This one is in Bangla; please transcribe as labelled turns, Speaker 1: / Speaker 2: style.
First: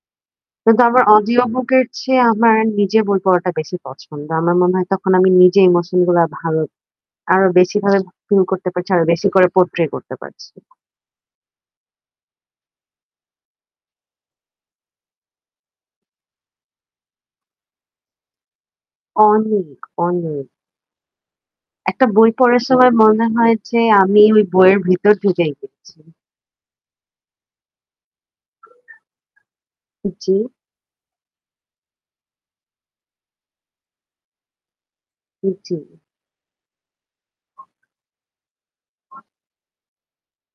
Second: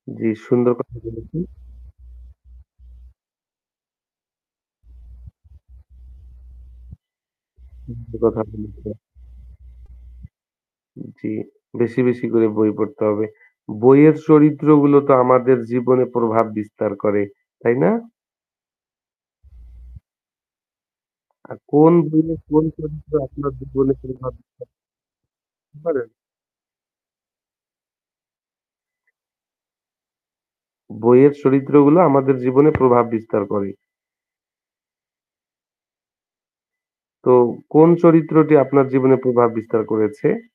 Speaker 1: জ্বি সুন্দর
Speaker 2: কিন্তু
Speaker 1: কথা
Speaker 2: আমার
Speaker 1: বলেছেন।
Speaker 2: অডিও বুকের চেয়ে আমার নিজে বই পড়াটা বেশি পছন্দ। আমার মনে হয় তখন আমি নিজে ইমোশন গুলা ভালো আরো বেশি ভাবে
Speaker 1: সুন্দর
Speaker 2: ফিল
Speaker 1: কথা
Speaker 2: করতে পারছি।
Speaker 1: বলেছেন।
Speaker 2: আরো বেশি করে পোর্ট্রে করতে পারছি।
Speaker 1: উম জ্বি। বেশি, বেশি করে বই পড়তে হবে। বইয়ের চরিত্রগুলো তো আমাদের জীবনে প্রভাব বিস্তার করে, তাই না?
Speaker 2: অনেক, অনেক!
Speaker 1: আর কোন
Speaker 2: একটা বই
Speaker 1: বইয়ে কোন
Speaker 2: পড়ার সময়
Speaker 1: চরিত্র
Speaker 2: মনে
Speaker 1: আপনার
Speaker 2: হয় যে
Speaker 1: জীবনে
Speaker 2: আমি
Speaker 1: প্রভাব
Speaker 2: ওই
Speaker 1: বিস্তার
Speaker 2: বইয়ের ভিতর ঢুকে গেছি।
Speaker 1: ধরেন
Speaker 2: উ জ্বি।
Speaker 1: বইয়ের চরিত্রগুলো আমাদের জীবনে প্রভাব বিস্তার করে।
Speaker 2: উ জ্বি।
Speaker 1: তো কোন চরিত্রটি আপনার জীবনে প্রভাব বিস্তার করেছে?